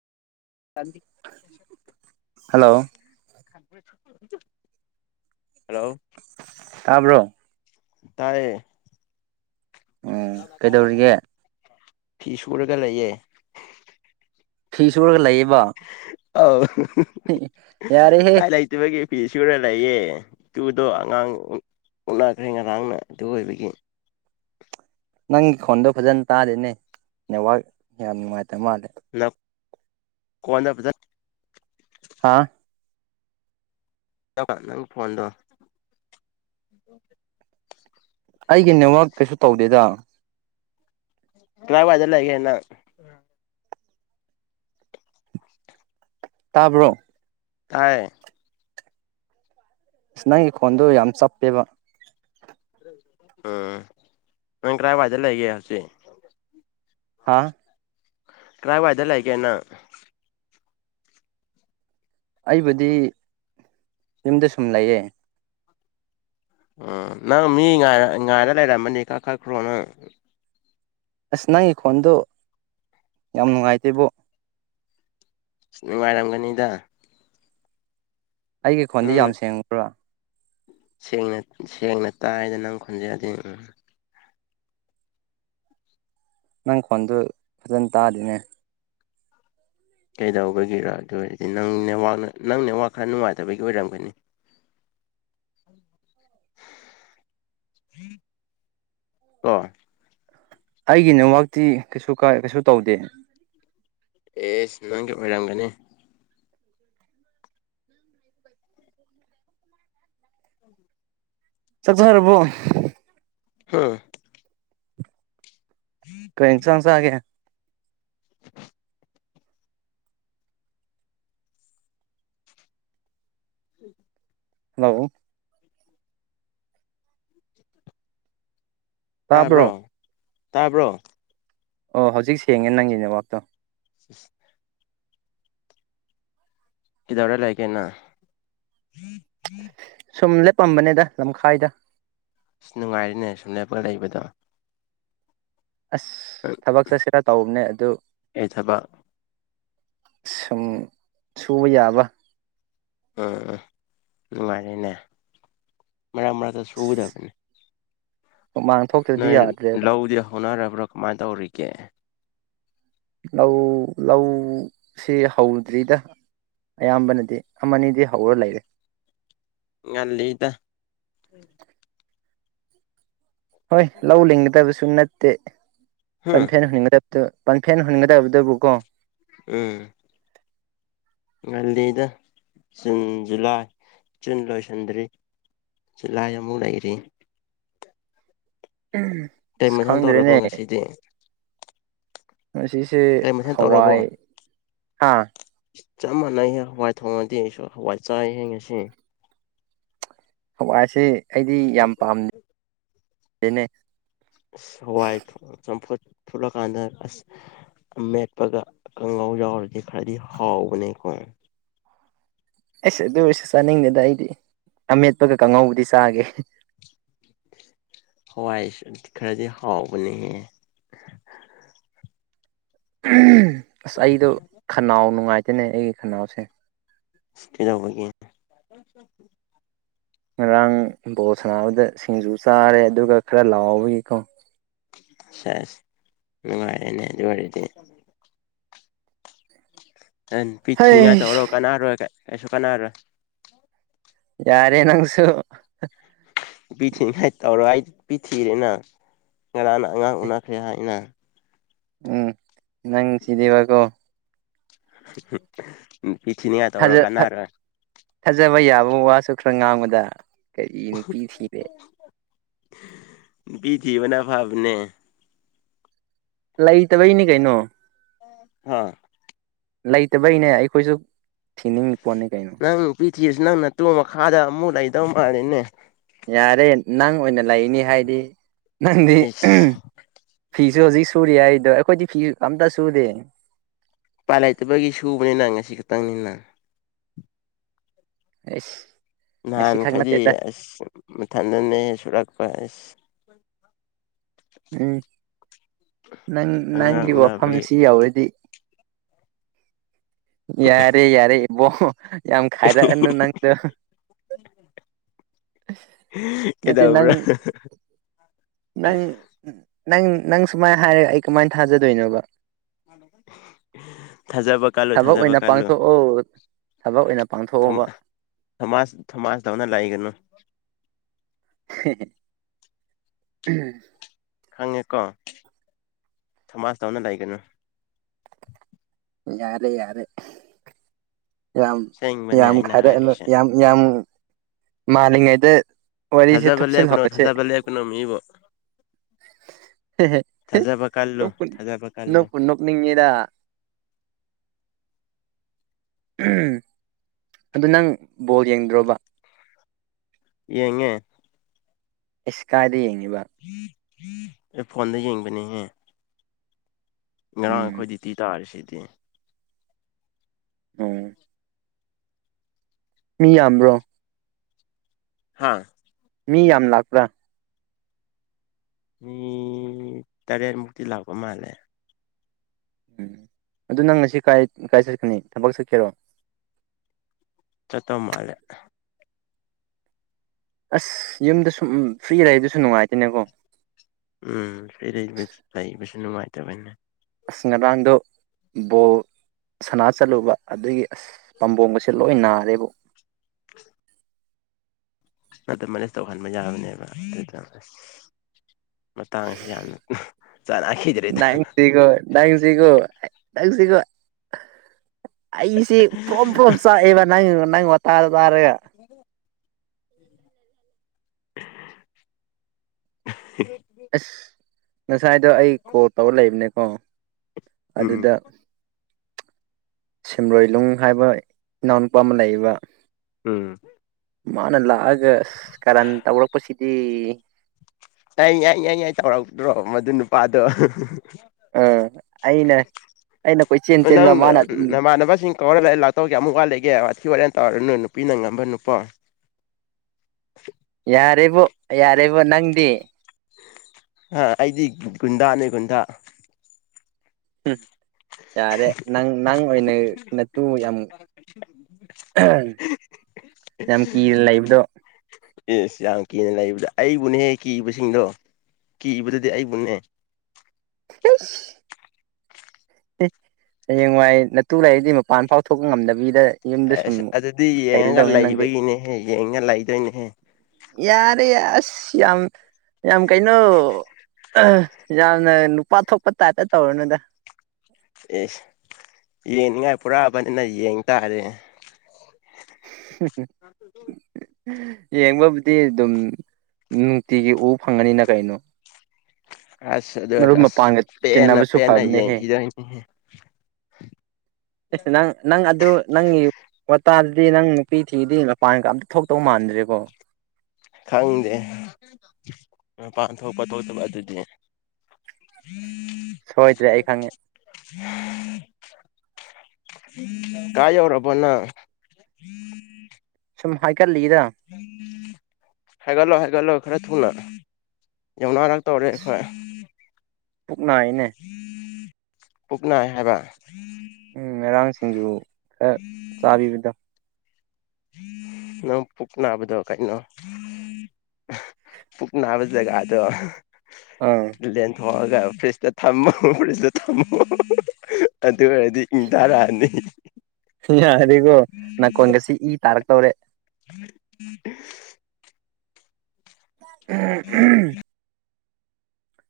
ꯇꯟꯗꯤ ꯍꯜꯂꯣ [unintelligible] [inaudible] [unintelligible] ꯇꯥꯕ꯭ꯔꯣ ꯇꯥꯏꯌꯦ ꯎꯝ ꯀꯩꯗꯧꯔꯤꯒꯦ [unintelligible] ꯐꯤ ꯁꯨꯔꯒ ꯂꯩꯌꯦ ꯐꯤ ꯁꯨꯔꯒ ꯂꯩꯌꯦꯕ ꯑꯥꯎ ꯌꯥꯔꯦꯍꯦ ꯄꯏ ꯂꯩꯇꯕꯒꯤ ꯐꯤ ꯁꯨꯔ ꯂꯩꯌꯦ ꯇꯨꯗꯣ ꯑꯉꯥꯡ ꯎꯅꯈ꯭ꯔꯦ ꯉꯔꯥꯡꯅ ꯑꯗꯨ ꯑꯣꯏꯕꯒꯤ ꯅꯪꯒꯤ ꯐꯣꯟꯗꯣ ꯐꯖꯅ ꯇꯥꯗꯦꯅꯦ ꯅꯦꯠꯋꯥꯛꯛ ꯌꯥꯝ ꯅꯨꯡꯉꯥꯏꯇ ꯃꯥꯂꯦ ꯀꯣꯟꯅ ꯐꯖꯟ ꯍꯥꯥ ꯅꯪ ꯐꯟꯗꯣ ꯑꯩꯒꯤ ꯅꯦꯠꯋꯥꯛ ꯀꯩꯁꯨ ꯇꯧꯗꯦꯗ ꯀꯥꯏꯋꯥꯏꯗ ꯂꯩꯒꯦ ꯅꯪ ꯇꯥꯕ꯭ꯔꯣ ꯇꯥꯏ ꯅꯪꯒꯤ ꯈ‌ꯣꯟꯗ‌ꯣ ꯌꯥꯝ ꯆꯞꯄꯦꯕ ꯎꯝ ꯅꯪ ꯀꯔꯥꯏꯋꯥꯏꯗ ꯂꯩꯒꯦ ꯍꯧꯖꯤꯛ ꯍꯥꯥ ꯀꯔꯥꯏꯋꯥꯏꯗ ꯂꯩꯒꯦ ꯅꯪ ꯑꯩꯕꯨꯗꯤ ꯌꯨꯝꯗ ꯁꯨꯝ ꯂꯩꯌꯦ ꯎꯝ ꯅꯪ ꯃꯤ ꯉꯥꯏꯔꯒ ꯂꯩꯔꯝꯕꯅꯤ ꯈꯛꯊꯠꯈ꯭ꯔ‌ꯣ ꯅꯪ ꯑꯁ ꯅꯪꯒꯤ ꯈꯣꯟꯗꯣ ꯌꯥꯝ ꯅꯨꯡꯉꯥꯏꯇꯦꯕꯣ ꯑꯁ ꯅꯨꯡꯉꯥꯏꯔꯝꯒꯅꯤꯗ ꯑꯩꯒꯤ ꯈꯣꯟꯗꯤ ꯅꯪꯅ ꯌꯥꯝ ꯁꯦꯡꯉꯕ꯭ꯔꯥ ꯁꯦꯡꯅ ꯁꯦꯡꯅ ꯇꯥꯏꯗꯅ ꯅꯪ ꯈꯣꯟꯖ‌ꯦꯜꯗꯤ ꯎꯝ ꯅꯪ ꯈ‌ꯣꯟꯗꯨ ꯐꯖꯅ ꯇꯥꯗ‌ꯦꯅꯦ ꯀꯩꯗꯧꯕꯒꯤꯔ ꯑꯗꯨ ꯑꯣꯏꯔꯗꯤ ꯅꯪ ꯅꯥꯛ ꯅꯪ ꯅꯦꯠꯋꯥꯛ ꯈꯔ ꯅꯨꯡꯉꯥꯏꯇꯕꯒꯤ ꯑꯣꯏꯔꯝꯒꯅꯤ ꯀꯣ ꯑꯩꯒꯤ ꯅꯦꯋꯥꯛꯇꯤ ꯀꯩꯁꯨ ꯀꯥꯏ ꯀꯩꯁꯨ ꯇꯧꯗꯦ꯫ ꯑꯦꯁ ꯅꯪꯒꯤ ꯑꯣꯏꯔꯝꯒꯅꯦ꯫ ꯆꯥꯛ ꯆꯥꯔꯕꯣ ꯍꯥꯥ꯫ ꯀꯩ ꯏꯟꯁꯥꯡ ꯆꯥꯒꯦ꯫ [inaudible] ꯍꯂꯣ꯫ ꯇꯥꯕ꯭ꯔꯣ꯫ ꯇꯥꯕ꯭ꯔꯣ꯫ ꯑꯣ ꯍꯧꯖꯤꯛ ꯁꯦꯡꯉꯦ ꯅꯪꯒꯤ ꯅꯦꯋꯥꯛꯇꯣ꯫ [inaudible] ꯀꯩꯗꯧꯔ ꯂꯩꯒꯦꯅꯥ꯫ ꯁꯨꯝ ꯂꯦꯞꯄꯝꯕꯅꯦꯗ ꯂꯝꯈꯥꯏꯗ꯫ ꯑꯁ ꯅꯨꯡꯉꯥꯏꯔꯤꯅꯦ ꯁꯨꯝꯂꯦꯞꯄꯒ ꯂꯩꯕꯗꯣ꯫ ꯑꯁ ꯊꯕꯛ ꯆꯠꯁꯤꯔ ꯇꯧꯕꯅꯦ ꯑꯗꯨ꯫ ꯑꯩ ꯊꯕꯛ ꯁꯨꯝ ꯁꯨꯕ ꯌꯥꯕ꯫ ꯎꯝ ꯃꯥꯅꯤꯅꯦ꯫ ꯃꯔꯛ ꯃꯔꯛꯇ ꯁꯨꯒꯗꯕꯅꯦ꯫ ꯍꯨꯃꯥꯡ ꯊꯣꯛꯇ꯭ꯔꯗꯤ ꯅꯣꯏ ꯌꯥꯗ꯭ꯔꯦꯕ ꯂꯧꯗꯤ ꯍꯧꯅꯔꯕ꯭ꯔꯣ꯫ ꯀꯃꯥꯏ ꯇꯧꯔꯤꯒꯦ꯫ ꯂꯧ ꯂꯧ ꯁꯤ ꯍꯧꯗ꯭ꯔꯤꯗ ꯑꯌꯥꯝꯕꯅꯗꯤ ꯑꯃꯅꯤꯗꯤ ꯍꯧꯔ ꯂꯩꯔꯦ꯫ ꯉꯜꯂꯤꯗ꯫ ꯍꯣꯏ ꯂꯧ ꯂꯤꯡꯒꯗꯕꯁꯨ ꯅꯠ ꯇꯦ꯫ ꯍꯨꯝ ꯇꯟꯊꯦꯟ ꯍꯨꯟꯒꯗꯕ꯫ ꯄꯟꯐꯦꯟ ꯍꯨꯟꯒꯗꯕꯗꯕꯨ ꯀꯣ꯫ ꯎꯝ꯫ ꯉꯜꯂꯤꯗ ꯖꯨꯟ ꯖꯨꯂꯥꯏ ꯖꯨꯟ ꯂꯣꯏꯁꯤꯟꯗ꯭ꯔꯤ ꯖꯨꯂꯥꯏ ꯑꯃꯨꯛ ꯂꯩꯔꯤ꯫ ꯎꯝ ꯀꯩ ꯑꯁ ꯃꯊꯦꯜ ꯇꯧꯔꯕꯣ ꯈꯪꯗꯔꯦꯅꯦ꯫ ꯉꯁꯤꯗꯤ ꯉꯁꯤꯁꯦ ꯀꯩ ꯃꯊꯦꯜ ꯇꯧꯔꯕꯣ ꯍꯋꯥꯏ꯫ ꯍꯥꯥ꯫ ꯆꯞ ꯃꯥꯟꯅꯩꯍꯦ ꯍꯋꯥꯏ ꯊꯣꯡꯉꯗꯤ ꯑꯩꯁꯨ ꯍꯋꯥꯏ ꯆꯥꯏ ꯍꯦ ꯉꯁꯤ꯫ ꯍꯋꯥꯏꯁꯤ꯫ ꯑꯩꯗꯤ ꯌꯥꯝ ꯄꯥꯝ ꯅꯦ꯫ ꯑꯁ ꯍꯋꯥꯏ ꯆꯝꯐꯨꯠ ꯐꯨꯠꯂꯀꯥꯟꯗ ꯑꯁ ꯑꯃꯦꯠꯄꯒ ꯀꯥꯡꯉꯎ ꯌꯥꯎꯔꯗꯤ ꯐꯗꯤ ꯍꯥꯎꯕꯅꯦꯀꯣ꯫ ꯑꯩꯁꯨ ꯑꯗꯨ ꯑꯣꯏꯔꯁꯨ ꯆꯥꯅꯤꯡꯗꯦꯗ ꯑꯩꯗꯤ ꯑꯃꯦꯠꯄꯒ ꯀꯥꯡꯉꯧꯕꯨꯗꯤ ꯆꯥꯒꯦ꯫ ꯍꯋꯥꯏ ꯈꯔꯗꯤ ꯍꯥꯎꯕꯅꯦꯍꯦ꯫ ꯎꯝ꯫ ꯑꯁ ꯑꯩꯗꯣ ꯈꯅꯥꯎ ꯅꯨꯡꯉꯥꯏ ꯇꯅꯦ ꯑꯩꯒꯤ ꯈꯅꯥꯎꯁꯦ ꯏꯁꯇꯖꯧꯕꯒꯦ ꯉꯔꯥꯡ ꯕꯣꯜ ꯁꯥꯟꯅꯕꯗ ꯁꯤꯡꯖꯨ ꯆꯥꯔꯦ ꯑꯗꯨꯒ ꯈꯔ ꯂꯥꯎꯕꯒꯤꯀꯣ ꯁꯦꯁ ꯅꯨꯡꯉꯥꯏꯔꯦꯅꯦ ꯑꯗꯨ ꯋꯥꯔꯤꯗꯤ ꯑꯦ ꯅꯨꯄꯤ ꯊꯤꯅꯤꯡꯉꯥꯏ ꯍꯩ ꯇꯧꯔꯣ ꯀꯅꯥꯅꯔꯣꯏ ꯀꯩꯁꯨ ꯀꯅꯥꯔꯣ ꯌꯥꯔꯦ ꯅꯪꯁꯨ ꯄꯤꯊꯉ ꯇꯔꯣ ꯄꯤꯊꯤꯔꯦꯅ ꯀꯔꯅꯉꯥꯡ ꯑꯣꯈ ꯍꯅ ꯎꯝ ꯅꯪꯁꯤꯗꯤꯕꯒꯣ ꯎꯝ ꯍꯖ ꯐꯖꯔꯩ ꯌꯥꯕ ꯋꯥꯁꯨ ꯈ ꯉꯥꯡꯕꯗ ꯀꯔꯤ ꯅꯨꯄꯤ ꯊꯔꯦ ꯅꯨꯄꯤ ꯊꯤꯕꯥꯅꯥ ꯐꯥꯕꯅꯦ ꯂꯩꯇꯕꯩꯅꯤ ꯀꯩꯅꯣ ꯑꯥ ꯂꯩꯇꯕꯩꯅꯦ ꯑꯩꯈꯣꯏꯁꯨ ꯊꯤꯅꯤꯡ ꯄꯅꯤ ꯀꯩꯅ ꯇꯤꯁꯨ ꯅꯪꯅ ꯇꯨ ꯃꯈꯥꯗ ꯑꯃꯨꯛ ꯂꯩꯗꯧ ꯃꯥꯜꯂꯤꯅꯦ ꯌꯥꯔꯦ ꯅꯪ ꯑꯣꯏꯅ ꯑꯣꯏꯅ ꯂꯩꯅꯤ ꯍꯥꯏꯗꯤ ꯅꯪꯗꯤ ꯏꯁ ꯐꯤꯁꯨ ꯍꯧꯖꯤꯛ ꯁꯨꯔꯤ ꯍꯥꯏꯗꯣ ꯑꯩꯈꯣꯏꯗꯤ ꯐꯤꯁꯨ ꯑꯝꯇ ꯁꯨꯗꯦ ꯎꯄꯥꯏ ꯂꯩꯇꯕꯒꯤ ꯁꯨꯕꯅꯤꯅ ꯉꯁꯤ ꯈꯛꯇꯪꯅꯤꯅ ꯑꯦ ꯅꯍꯥꯟ ꯈꯩꯗꯤ ꯑꯁ ꯃꯊꯟꯗꯅꯦ ꯁꯨꯔꯛꯄ ꯑꯁ ꯎꯝ ꯅꯪ ꯑꯉꯥꯡ ꯅꯪꯒꯤ ꯎꯅꯕꯒꯤ ꯋꯥꯐꯝꯁꯤ ꯌꯥꯎꯔꯗꯤ ꯌꯥꯔꯦ ꯌꯥꯔꯦ ꯏꯕꯣ ꯌꯥꯝ ꯈꯥꯏꯔꯛꯑꯅꯨ ꯅꯪꯁꯨ ꯅꯠꯇꯦ ꯅꯪ ꯀꯩꯗꯧꯕ꯭ꯔꯥ ꯅꯪ ꯅꯪ ꯅꯪ ꯁꯨꯃꯥꯏꯅ ꯍꯥꯏꯔꯒ ꯑꯩ ꯀꯃꯥꯏꯅ ꯊꯥꯖꯗꯣꯏꯅꯣꯕ ꯊꯖꯥꯕ ꯀꯜꯂꯨ ꯊꯕꯛ ꯊꯥꯖꯕ ꯑꯣꯏꯅ ꯀꯜꯂꯨ ꯄꯥꯡꯊꯣꯛꯑꯣ ꯊꯕꯛ ꯑꯣꯏꯅ ꯄꯥꯡꯊꯣꯛꯑꯣꯕ ꯊꯣꯃꯥꯁ ꯊꯣꯃꯥꯁ ꯇꯧꯅ ꯂꯥꯛꯏꯒꯅꯨ [inaudible] ꯈꯪꯉꯦꯀꯣ ꯊꯃꯥꯁ ꯇꯧꯅ ꯂꯩꯒꯅꯨ ꯌꯥꯔꯦ ꯌꯥꯔꯦ ꯌꯥꯝ ꯑꯁꯦꯡꯕꯅꯦ ꯌꯥꯝ ꯑꯩꯅ ꯈꯔ ꯍꯥꯏꯔꯤꯁꯦ ꯌꯥꯝ ꯌꯥꯝ ꯃꯥꯜꯂꯤꯉꯥꯏꯗ ꯋꯥꯔꯤꯁꯦ ꯊꯥꯖꯕ ꯊꯨꯞꯁꯤꯜ ꯂꯦꯞꯀꯅꯨ ꯍꯧꯔꯁꯦ ꯊꯥꯖꯕ ꯂꯦꯞꯀꯅꯨ ꯃꯤꯕꯨ ꯊꯥꯖꯕ ꯀꯜꯂꯨ ꯊꯥꯖꯕ ꯀꯜꯂꯨ ꯅꯣꯛꯄꯨ ꯅꯣꯛꯅꯤꯡꯉꯤꯗ [unintelligible] ꯑꯗꯨ ꯅꯪ ꯕꯣꯜ ꯌꯦꯡꯗ꯭ꯔꯣꯕ ꯌꯦꯡꯉꯦ ꯏꯁꯀꯥꯏꯗ ꯌꯦꯡ [inaudible] ꯑꯦ ꯐꯣꯟꯗ ꯌꯦꯡꯕꯅꯤꯍꯦ ꯉꯔꯥꯡ ꯎꯝ ꯑꯩꯈꯣꯏ ꯗꯨꯇꯤ ꯇꯥꯔꯤꯁꯤꯗꯤ ꯂ [unintelligible] ꯑꯣ ꯃꯤ ꯌꯥꯝꯕ꯭ꯔꯣ ꯍꯥꯥ ꯃꯤ ꯌꯥꯝ ꯂꯥꯛꯄ꯭ꯔꯥ ꯃꯤ ꯇꯔꯦꯠꯃꯨꯛꯇꯤ ꯂꯥꯛꯄ ꯃꯥꯜꯂꯦ ꯎꯝ ꯑꯗꯨ ꯅꯪꯁꯤ ꯀꯥꯏ ꯀꯥꯏ ꯆꯠꯀꯅꯤ ꯊꯕꯛ ꯆꯠꯀꯦꯔꯣ ꯆꯠꯇꯧ ꯃꯥꯜꯂꯦ ꯑꯁ ꯌꯨꯝꯗ ꯁꯨꯝ ꯐ꯭ꯔꯤ ꯂꯩꯗꯨꯁꯨ ꯅꯨꯡꯉꯥꯏꯇꯦꯅꯦꯀꯣ ꯎꯝ ꯐꯔꯤ ꯂꯩ ꯂꯩꯕꯁꯨ ꯅꯨꯡꯉꯥꯏ ꯇꯕ ꯑꯁ ꯉꯔꯥꯡꯗꯣ ꯕꯣꯜ ꯁꯅꯥ ꯆꯠꯂꯨꯕ ꯑꯗꯨꯒꯤ ꯑꯁ ꯄꯥꯝꯕꯣꯕꯁꯦ ꯂꯣꯏ ꯅꯥꯔꯦꯕꯨ ꯑꯗꯨ ꯃꯅꯦꯁ ꯇꯧꯍꯟꯕ ꯌꯥꯕꯅꯦꯕ ꯑꯗꯨ ꯃꯇꯥꯡꯁꯤ ꯌꯥꯝꯅ ꯆꯅꯈꯤꯗ꯭ꯔꯦꯗ ꯅꯪꯁꯤꯒꯣ ꯅꯪꯁꯤꯒꯣ ꯅꯪꯁꯤꯒꯣ ꯑꯩꯁꯦ ꯄ꯭ꯔꯣꯝ ꯄ꯭ꯔꯣꯝ ꯆꯥꯛꯑꯦꯕ ꯅꯪ ꯅꯪ ꯋꯥ ꯇꯥꯗꯣ ꯇꯥꯔꯒ ꯍ [unintelligible] ꯑꯁ ꯉ ꯉꯁꯥꯏꯗꯣ ꯑꯩ ꯀꯣꯜ ꯇꯧꯔ ꯂꯩꯕꯅꯦꯀꯣ ꯎꯝ ꯑꯗꯨꯗ ꯁꯤꯃꯔꯣꯏꯂꯨꯡ ꯍꯥꯏꯕ ꯏꯅꯥꯎꯅꯨꯄꯥ ꯑꯃ ꯂꯩꯕ ꯎꯝ ꯃꯥꯅꯂꯥꯛꯑ ꯑꯒ ꯀꯔꯟ ꯇꯧꯔꯛꯄꯁꯤꯗꯤ ꯑꯩ ꯌꯥꯏ ꯌꯥꯏ ꯌꯥꯏ ꯇꯧꯔꯛꯇ꯭ꯔꯣ ꯃꯗꯨ ꯅꯨꯄꯥꯗꯣ ꯑ ꯑꯩꯅ ꯑꯩꯅ ꯀꯣꯏꯆꯦꯟ ꯅꯪ ꯆꯦꯟꯕ ꯃꯥꯅ ꯑꯗꯨꯝ ꯅꯃꯥꯟꯅꯕꯁꯤꯡ ꯀꯧꯔ ꯂꯥꯛꯇꯧ ꯀꯔꯥꯝ ꯋꯥꯠꯂꯤꯒꯦ ꯋꯥꯊꯤ ꯋꯥꯔꯦꯝ ꯇꯥꯔꯅꯨ ꯅꯨꯄꯤꯅ ꯉꯝꯕ ꯅꯨꯄꯥ ꯌꯥꯔꯦꯕꯣ ꯌꯥꯔꯦꯕꯣ ꯅꯪꯗꯤ ꯑꯥ ꯑꯩꯗꯤ ꯒꯨꯟꯗꯥꯅꯦ ꯒꯨꯟꯗꯥ ꯍꯝ ꯌꯥꯔꯦ ꯅꯪ ꯅꯪ ꯑꯣꯏꯅ ꯅꯥꯇꯨ ꯌꯥꯝ ꯌꯥꯝ ꯀꯤꯔ ꯂꯩꯕꯗꯣ ꯏꯁ ꯌꯥꯝ ꯀꯤꯅ ꯂꯩꯕꯗ ꯑꯩꯕꯨꯅꯦꯍꯦ ꯀꯤꯕꯁꯤꯡꯗꯣ ꯀꯤꯕꯗꯨꯗꯤ ꯑꯩꯕꯨꯅꯦ ꯍꯌꯦꯡꯋꯥꯏ ꯅꯠꯇꯨ ꯂꯩꯔꯤꯗꯤ ꯃꯄꯥꯟ ꯐꯥꯎ ꯊꯣꯛꯄ ꯉꯝꯗꯕꯤꯗ ꯌꯨꯝꯗ ꯁꯨꯝ ꯑꯁ ꯑꯗꯨꯗꯤ ꯌꯦꯡꯉꯒ ꯂꯩꯒꯗꯧꯅꯤ ꯅꯪꯗꯤ ꯂꯩꯕꯒꯤꯅꯦꯍꯦ ꯌꯦꯡꯉꯒ ꯂꯩꯗꯣꯏꯅꯦꯍꯦ ꯌꯥꯔꯦ ꯑꯁ ꯌꯥꯝ ꯌꯥꯝ ꯀꯩꯅꯣ ꯌꯥꯝꯅ ꯅꯨꯄꯥ ꯊꯣꯛꯄ ꯇꯥꯏꯞꯇ ꯇꯧꯔꯅꯨꯗ ꯑꯦꯁ ꯌꯦꯡꯅꯤꯡꯉꯥꯏ ꯄꯨꯔꯛꯑꯕꯅꯤꯅ ꯌꯦꯡ ꯇꯥꯔꯦ ꯎꯝ ꯎꯝ ꯌꯦꯡꯕꯕꯨꯗꯤ ꯑꯗꯨꯝ ꯅꯨꯡꯇꯤꯒꯤ ꯎ ꯐꯪꯉꯅꯤꯅ ꯀꯩꯅꯣ ꯑꯁ ꯑꯗꯨ ꯃꯔꯨꯞ ꯑꯁ ꯃꯄꯥꯡꯒ ꯄꯦꯟꯅ ꯇꯤꯟꯅꯕꯁꯨ ꯄꯦꯟꯅ ꯐꯕꯅꯦꯍꯦꯁ ꯌꯦꯡꯈꯤꯗꯣꯏꯅꯤ ꯅꯪ ꯅꯪ ꯑꯗꯨ ꯅꯪꯒꯤ ꯋꯥꯇꯥ ꯗꯤ ꯅꯪ ꯅꯨꯄꯤ ꯊꯤꯗꯤ ꯃꯄꯥꯟꯒ ꯑꯝꯇ ꯊꯣꯛꯇꯧ ꯃꯥꯟꯗ꯭ꯔꯦꯀꯣ ꯈꯪꯗꯦ ꯃꯄꯥꯟ ꯊꯣꯛꯄ ꯊꯣꯛꯇꯕ ꯑꯗꯨꯗꯤ ꯁꯣꯏꯗ꯭ꯔꯦ ꯑꯩ ꯈꯪꯉꯦ ꯀꯥꯏ ꯌꯔꯔꯕꯅ ꯍꯥꯏ ꯎꯝ [inaudible] ꯍꯥꯏꯒꯂꯣ ꯍꯥꯏꯒꯂꯣ ꯈꯔ ꯊꯨꯡꯂ ꯑꯛꯇ ꯑꯣꯔꯦ ꯈ ꯄꯨꯛꯅꯥꯏꯅꯦ ꯄꯨꯛꯅꯥꯏ ꯍꯥꯏꯕ ꯎꯝ ꯃꯔꯥꯡꯁꯤ ꯊꯤꯡꯖꯨ ꯐ ꯆꯕꯤꯕꯗ ꯅꯪ ꯄꯨꯛ ꯅꯥꯕꯗꯣ ꯀꯩꯅꯣ ꯄꯨꯛ ꯅꯥꯕ ꯖꯒꯥꯗꯣ ꯑꯥ ꯏ [unintelligible] ꯍꯣꯏꯒ ꯐ꯭ꯔꯤꯖꯇ ꯊꯝꯃꯃꯣ ꯐ꯭ꯔꯤꯖꯇ ꯊꯝꯃꯣ ꯑꯗꯨ ꯑꯣꯏꯔꯗꯤ ꯏꯪ ꯇꯔꯛꯑꯅꯤ ꯌꯥꯒꯣ ꯅꯪ ꯀꯣꯣꯡꯦꯁꯤ ꯇꯔꯛ ꯇꯧꯔꯦ ꯎꯝ ꯎꯝ ꯎ